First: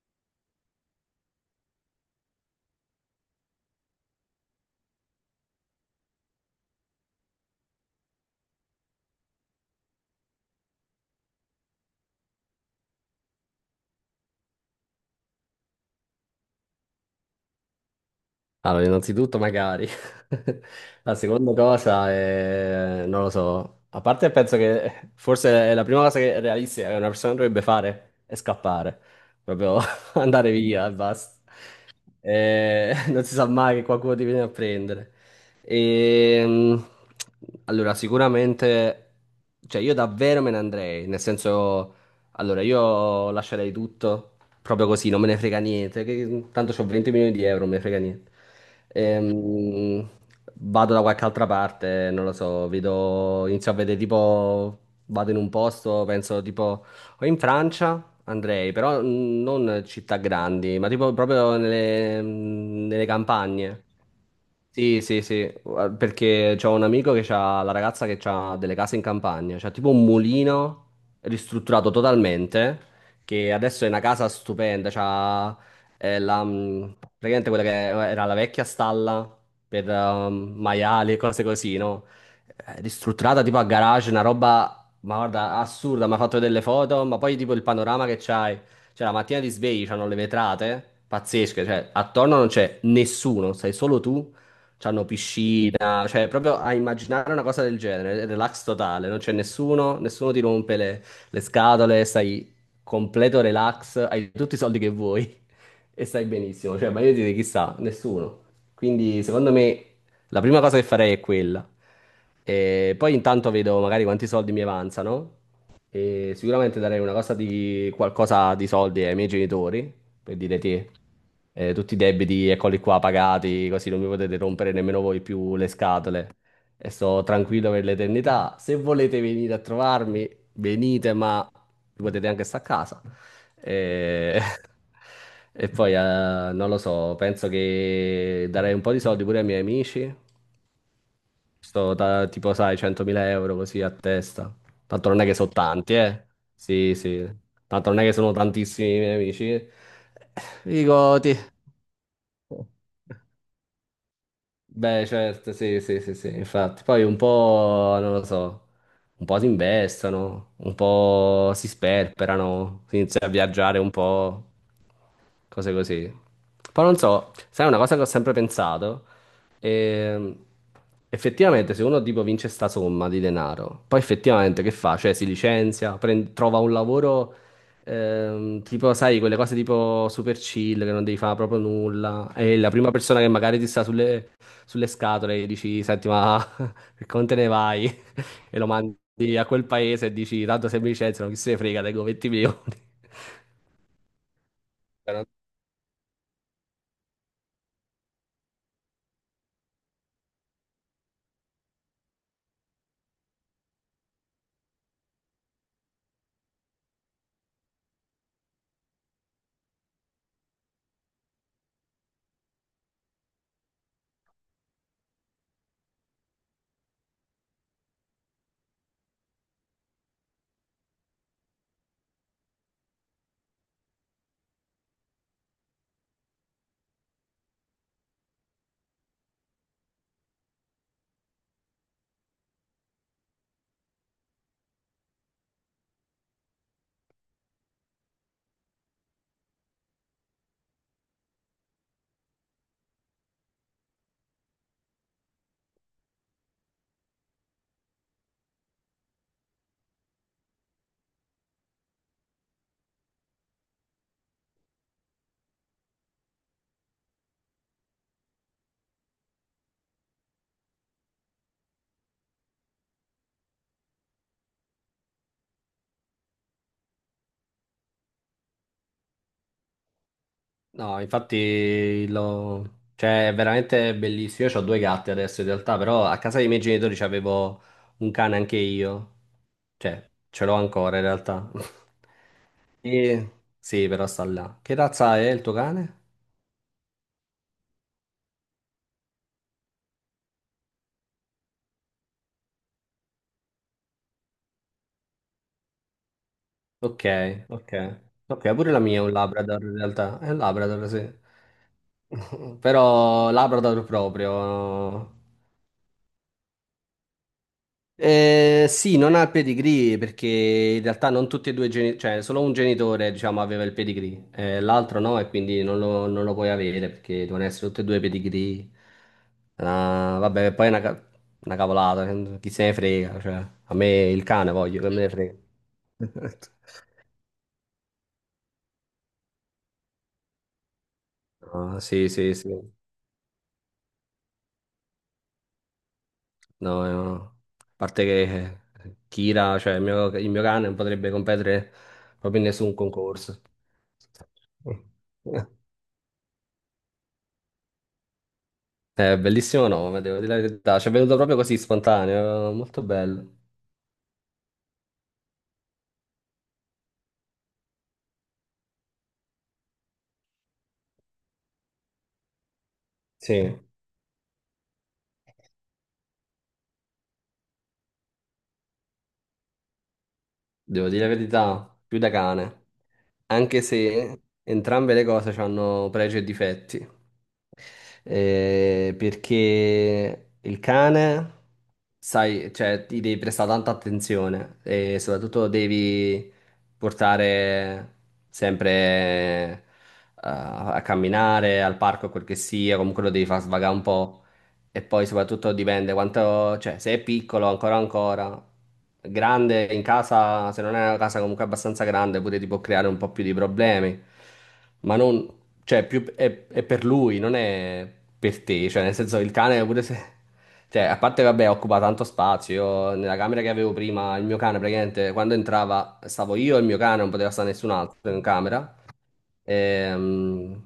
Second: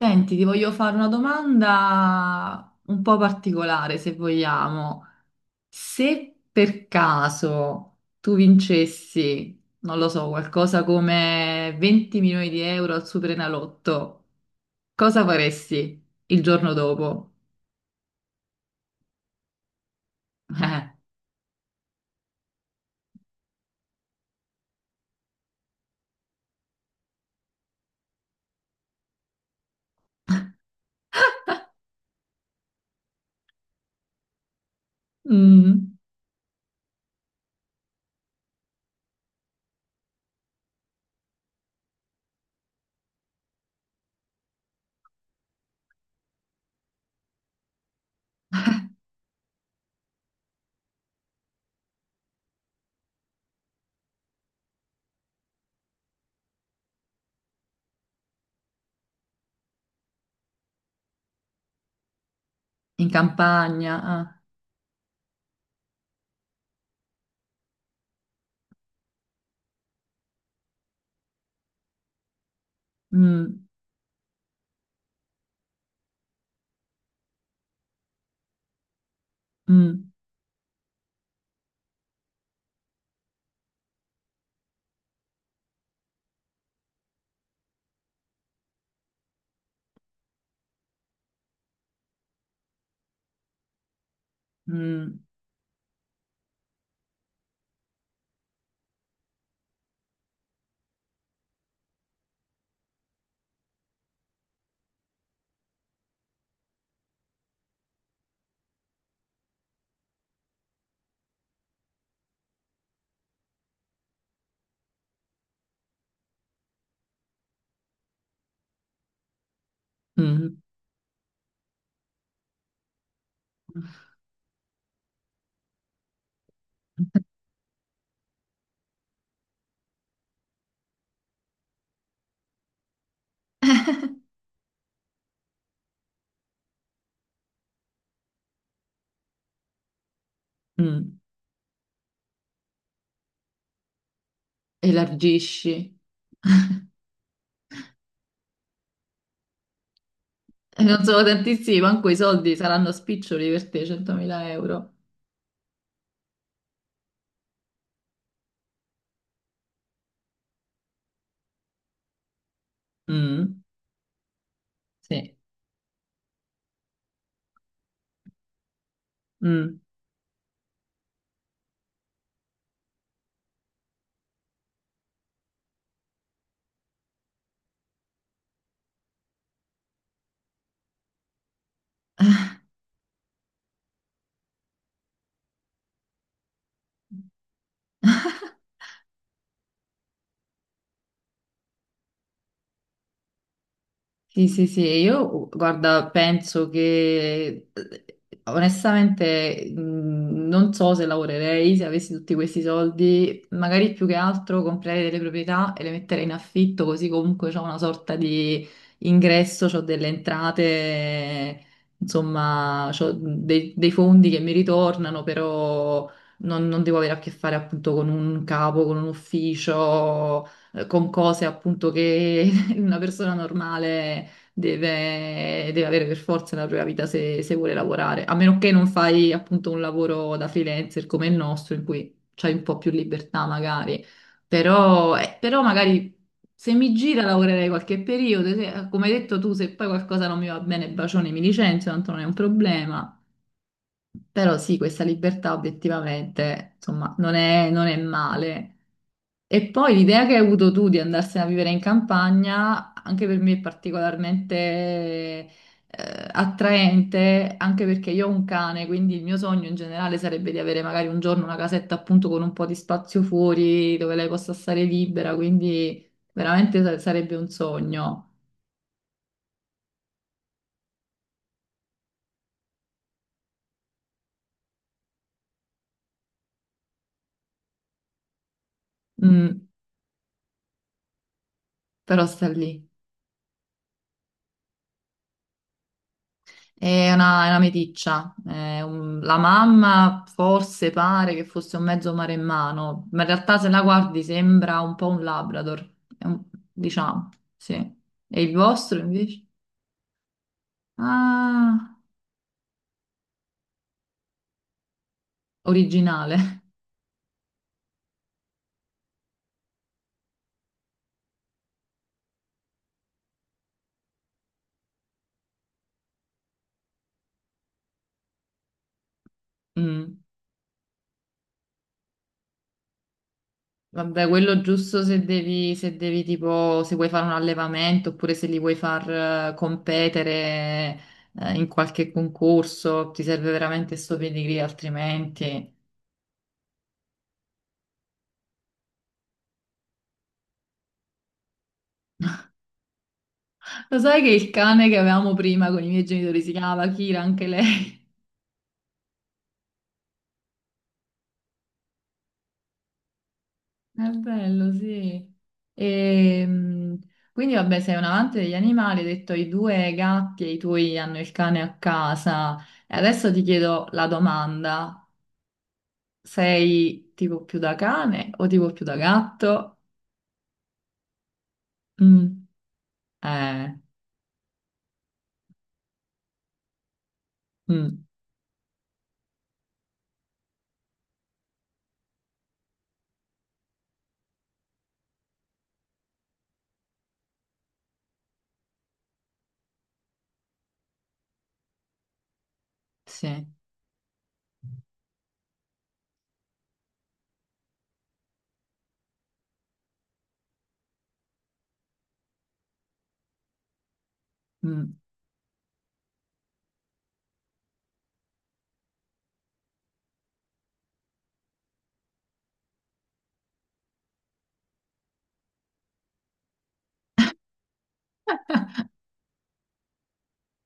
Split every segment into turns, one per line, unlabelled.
Senti, ti voglio fare una domanda un po' particolare, se vogliamo. Se per caso tu vincessi, non lo so, qualcosa come 20 milioni di euro al Superenalotto, cosa faresti il giorno dopo?
Allora, innanzitutto magari. La seconda cosa è, non lo so, a parte penso che forse è la prima cosa che è realistica che una persona dovrebbe fare è scappare, proprio andare via e basta. Non si sa mai che qualcuno ti viene a prendere.
Eh, mm,
Ehm, allora, sicuramente, cioè io davvero me ne andrei, nel senso, allora io lascerei tutto proprio così, non me ne frega niente, tanto ho 20 milioni di euro, non me ne frega niente. Ehm, vado da qualche altra parte, non lo so, vedo, inizio a vedere tipo, vado in un posto, penso tipo. O in Francia andrei, però non città grandi, ma tipo proprio nelle
in
campagne.
campagna? Ah,
Sì, sì, sì, perché c'ho un amico che ha la ragazza che ha delle case in campagna, c'ha tipo un mulino ristrutturato totalmente, che
mm,
adesso è una casa stupenda, c'ha praticamente quella che era la vecchia stalla per
mm,
maiali e cose così, no? Ristrutturata tipo a garage, una roba ma guarda, assurda, mi ha fatto delle foto, ma poi tipo il panorama che c'hai, cioè la mattina ti svegli, c'hanno le vetrate, pazzesche, cioè attorno non c'è nessuno, sei solo tu, c'hanno
mm,
piscina, cioè proprio a immaginare una cosa del genere, è relax totale, non c'è nessuno, nessuno ti rompe le scatole, stai completo relax, hai tutti i soldi che vuoi e stai benissimo, cioè ma io direi chissà, nessuno. Quindi secondo me la prima cosa che farei è quella. E poi intanto vedo magari quanti soldi mi avanzano e sicuramente darei una cosa di qualcosa di soldi ai miei genitori, per dire
mm,
te, tutti i debiti eccoli qua pagati, così non mi potete rompere nemmeno voi più le scatole e sto tranquillo per l'eternità. Se volete venire a trovarmi, venite, ma potete anche stare a casa. E, e poi non lo so, penso che darei un po' di soldi pure ai miei amici.
mm.
Sto da, tipo, sai, 100.000 € così a testa. Tanto non è che sono
Elargisci?
tanti, eh. Sì, sì. Tanto non è che sono tantissimi i miei amici.
E non
Dico,
sono
ti.
tantissimi, manco i soldi saranno spiccioli per te, 100.000 euro.
Beh, certo, sì, sì, sì, sì, infatti. Poi un po', non lo so, un po' si investono, un po' si sperperano, si inizia a
Mm,
viaggiare un po',
sì.
cose così. Poi non so, sai una cosa che ho sempre pensato?
Mm.
Ehm, effettivamente se uno tipo vince sta somma di denaro, poi effettivamente che fa? Cioè si licenzia, trova un lavoro. Tipo, sai, quelle cose tipo super chill che non devi fare proprio nulla. E la prima persona che magari ti sta sulle scatole e dici, senti, ma per come te ne vai? E lo mandi a quel paese e dici, tanto se mi licenziano, chi se ne frega, tengo 20 milioni.
Sì, sì, sì, e
Cioè,
io guarda, penso che onestamente non so se lavorerei se avessi tutti questi soldi, magari più che altro comprerei delle proprietà e le metterei in affitto, così comunque ho una sorta di ingresso, ho delle entrate, insomma, ho dei fondi che mi ritornano, però non devo avere a che fare appunto con un capo, con un ufficio, con cose appunto che una persona normale deve avere per forza una propria vita se, se vuole lavorare, a meno che non fai appunto un lavoro da freelancer come il nostro, in cui c'hai un po' più libertà magari, però, però magari se mi gira lavorerei qualche periodo, come hai detto tu, se poi qualcosa non mi va bene, bacione, mi licenzio, tanto non è un problema, però sì, questa libertà obiettivamente, insomma, non è male. E poi l'idea che hai avuto tu di andarsene a vivere in campagna, anche per me è particolarmente attraente, anche perché io ho un cane, quindi il mio sogno in generale sarebbe di avere magari un giorno una casetta appunto con un po' di spazio fuori dove lei possa stare libera, quindi veramente sarebbe un sogno.
no, infatti cioè, è veramente bellissimo. Io ho due gatti adesso in realtà, però a casa dei miei genitori c'avevo un cane anche io.
Mm,
Cioè, ce l'ho ancora in realtà.
però sta lì.
E... Sì, però sta là. Che razza è il tuo cane?
È una meticcia. La mamma forse pare che fosse un mezzo maremmano, ma in realtà se la guardi sembra un po' un Labrador.
Ok,
Diciamo,
ok.
sì. E
Ok,
il
pure la
vostro
mia è un
invece?
Labrador in realtà. È un Labrador, sì.
Ah,
Però Labrador proprio.
originale.
Sì, non ha il pedigree perché in realtà non tutti e due i genitori, cioè solo un genitore, diciamo, aveva il pedigree, l'altro no, e quindi non lo puoi avere perché devono essere tutti e due pedigree. Ah,
Mm.
vabbè, poi è una cavolata, chi se ne frega, cioè, a me il
Vabbè,
cane
quello
voglio, che me
giusto
ne
se
frega.
devi, se vuoi fare un allevamento oppure se li vuoi far competere in
Ah, sì,
qualche
sì, sì.
concorso, ti serve veramente sto pedigree, altrimenti...
No, no. A parte che Kira, cioè il mio cane, non potrebbe competere proprio in nessun concorso.
Lo sai che il cane che avevamo prima con i miei genitori si chiamava Kira, anche lei?
È bellissimo nome, devo dire la verità. Ci è venuto proprio così spontaneo, molto bello.
È bello, sì. Ehm, quindi vabbè, sei un amante degli animali, hai detto i due gatti e i tuoi hanno il cane a casa. E adesso ti
Sì,
chiedo la domanda, sei tipo più da cane o tipo più da gatto?
devo dire la verità, più da
Mm,
cane. Anche
eh,
se entrambe le cose hanno pregi e difetti.
mm,
Perché il cane, sai, cioè, ti devi prestare tanta attenzione e soprattutto devi portare sempre a camminare, al parco, quel che sia, comunque lo devi far
sì,
svagare un po'. E poi soprattutto dipende quanto, cioè, se è piccolo ancora ancora, grande in casa, se non è una casa comunque abbastanza grande, pure ti può creare un po' più di problemi.
mm,
Ma non, cioè, più, è per lui, non è per te. Cioè, nel senso, il cane pure se. Cioè, a parte, vabbè, occupa tanto spazio. Io, nella camera che avevo prima, il mio cane, praticamente, quando entrava, stavo io e il mio cane, non poteva stare nessun altro in camera. Ehm,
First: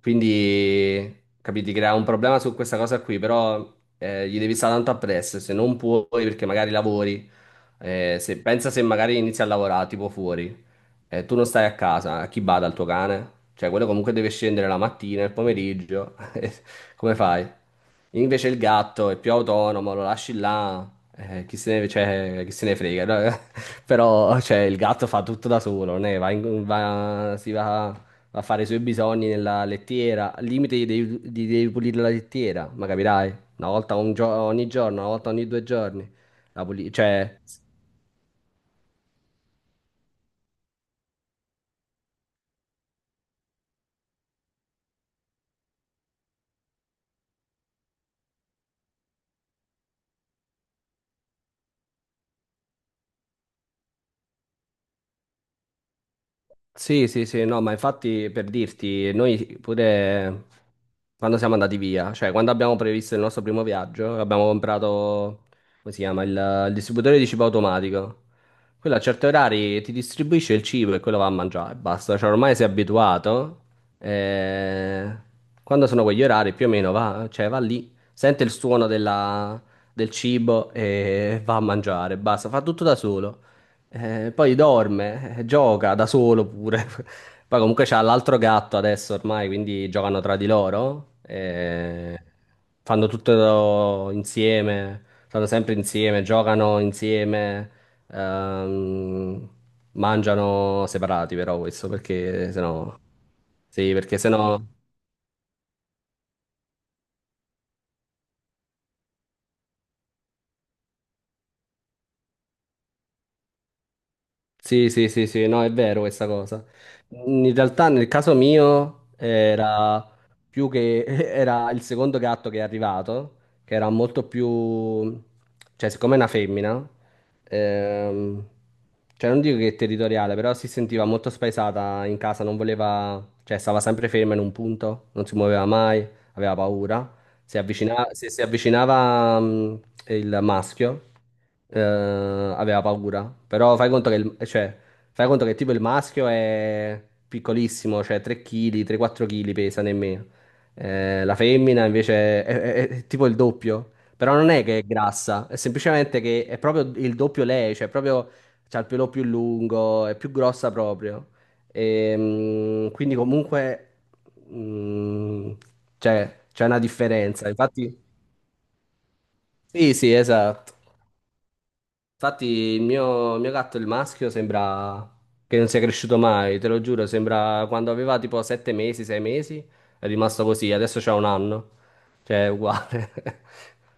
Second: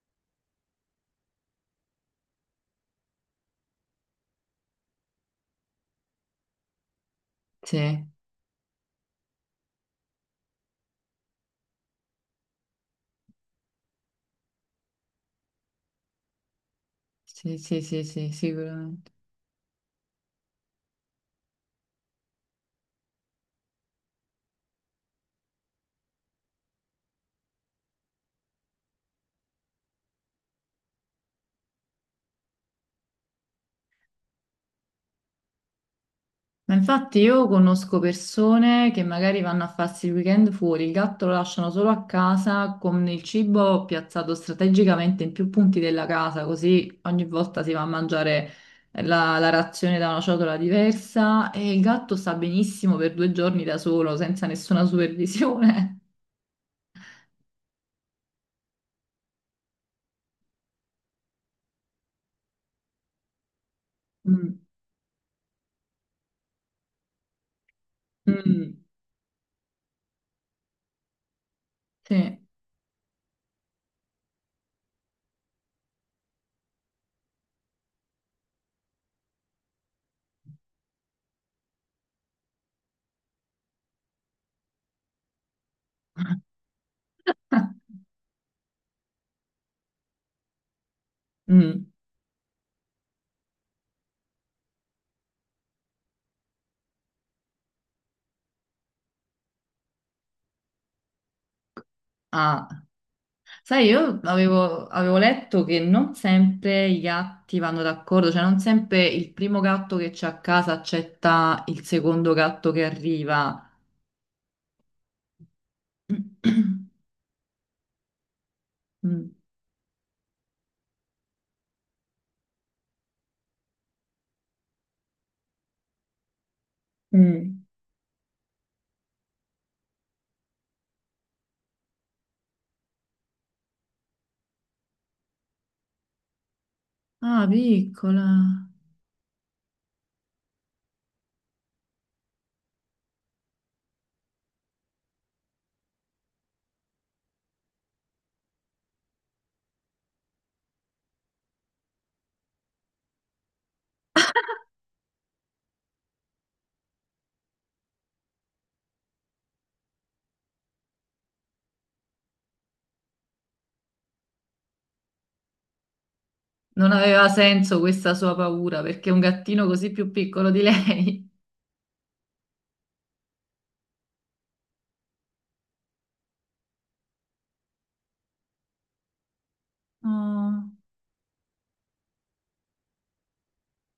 quindi, capiti, crea un problema su questa cosa qui, però gli devi stare tanto appresso, se non puoi perché magari lavori,
sì,
pensa se magari inizi a lavorare tipo fuori, tu non stai a casa, a chi bada il tuo cane? Cioè, quello comunque deve scendere la mattina, il pomeriggio, come fai?
sì, sì, sì, sì,
Invece il gatto
sicuramente.
è più autonomo, lo lasci là, chi se ne, cioè, chi se ne frega, no? Però cioè, il gatto fa tutto da solo, ne va in- va- si va va a fare i suoi bisogni nella lettiera. Al limite gli devi pulire la lettiera, ma capirai? Una volta ogni giorno, una volta ogni 2 giorni.
Ma infatti
Cioè.
io conosco persone che magari vanno a farsi il weekend fuori, il gatto lo lasciano solo a casa con il cibo piazzato strategicamente in più punti della casa, così ogni volta si va a mangiare la razione da una ciotola diversa e il gatto sta benissimo per due giorni da solo, senza nessuna supervisione.
Sì, sì, sì, no, ma infatti per dirti, noi pure quando siamo andati via, cioè quando abbiamo previsto il nostro primo viaggio, abbiamo
Mm.
comprato, come si chiama, il, distributore di cibo automatico.
Mm.
Quello a certi orari ti distribuisce il cibo e quello va a mangiare, basta, cioè
Sì.
ormai sei abituato. eh, Quando sono quegli orari più o meno va, cioè va lì, sente il suono del cibo e va a mangiare, basta, fa tutto da solo. Poi dorme, gioca da solo pure. Poi comunque c'ha l'altro gatto adesso ormai, quindi giocano tra di loro.
Mm.
Fanno tutto insieme, stanno sempre insieme, giocano insieme, ehm, mangiano separati però questo perché
Ah.
sennò.
Sai,
Sì, perché sennò.
avevo letto che non sempre i gatti vanno d'accordo, cioè non sempre il primo gatto che c'è a casa accetta il secondo gatto che arriva.
Sì, sì, sì, sì, no, è vero questa cosa. In realtà nel caso mio
Mm.
era più che era il secondo gatto che è arrivato, che era molto più, cioè, siccome è una femmina,
Mm.
ehm, cioè non dico che è territoriale, però si sentiva molto spaesata in casa, non voleva, cioè stava sempre ferma in un punto, non si muoveva mai, aveva paura.
Ah,
Se si
piccola.
avvicinava il maschio, aveva paura. Però fai conto che, cioè, fai conto che tipo il maschio è piccolissimo, cioè 3 kg, 3-4 kg pesa nemmeno. La femmina invece è tipo il doppio. Però non è che è grassa, è semplicemente che è proprio il doppio lei, cioè proprio c'ha il pelo più lungo, è più grossa proprio. Quindi comunque mh, c'è una
Non aveva
differenza.
senso
Infatti,
questa sua paura perché è un gattino così
sì,
più
sì,
piccolo di
esatto.
lei.
Infatti il mio gatto, il maschio, sembra che non sia cresciuto mai, te lo giuro, sembra quando aveva tipo 7 mesi, 6 mesi, è rimasto così,
Oh.
adesso c'ha un anno, cioè è uguale.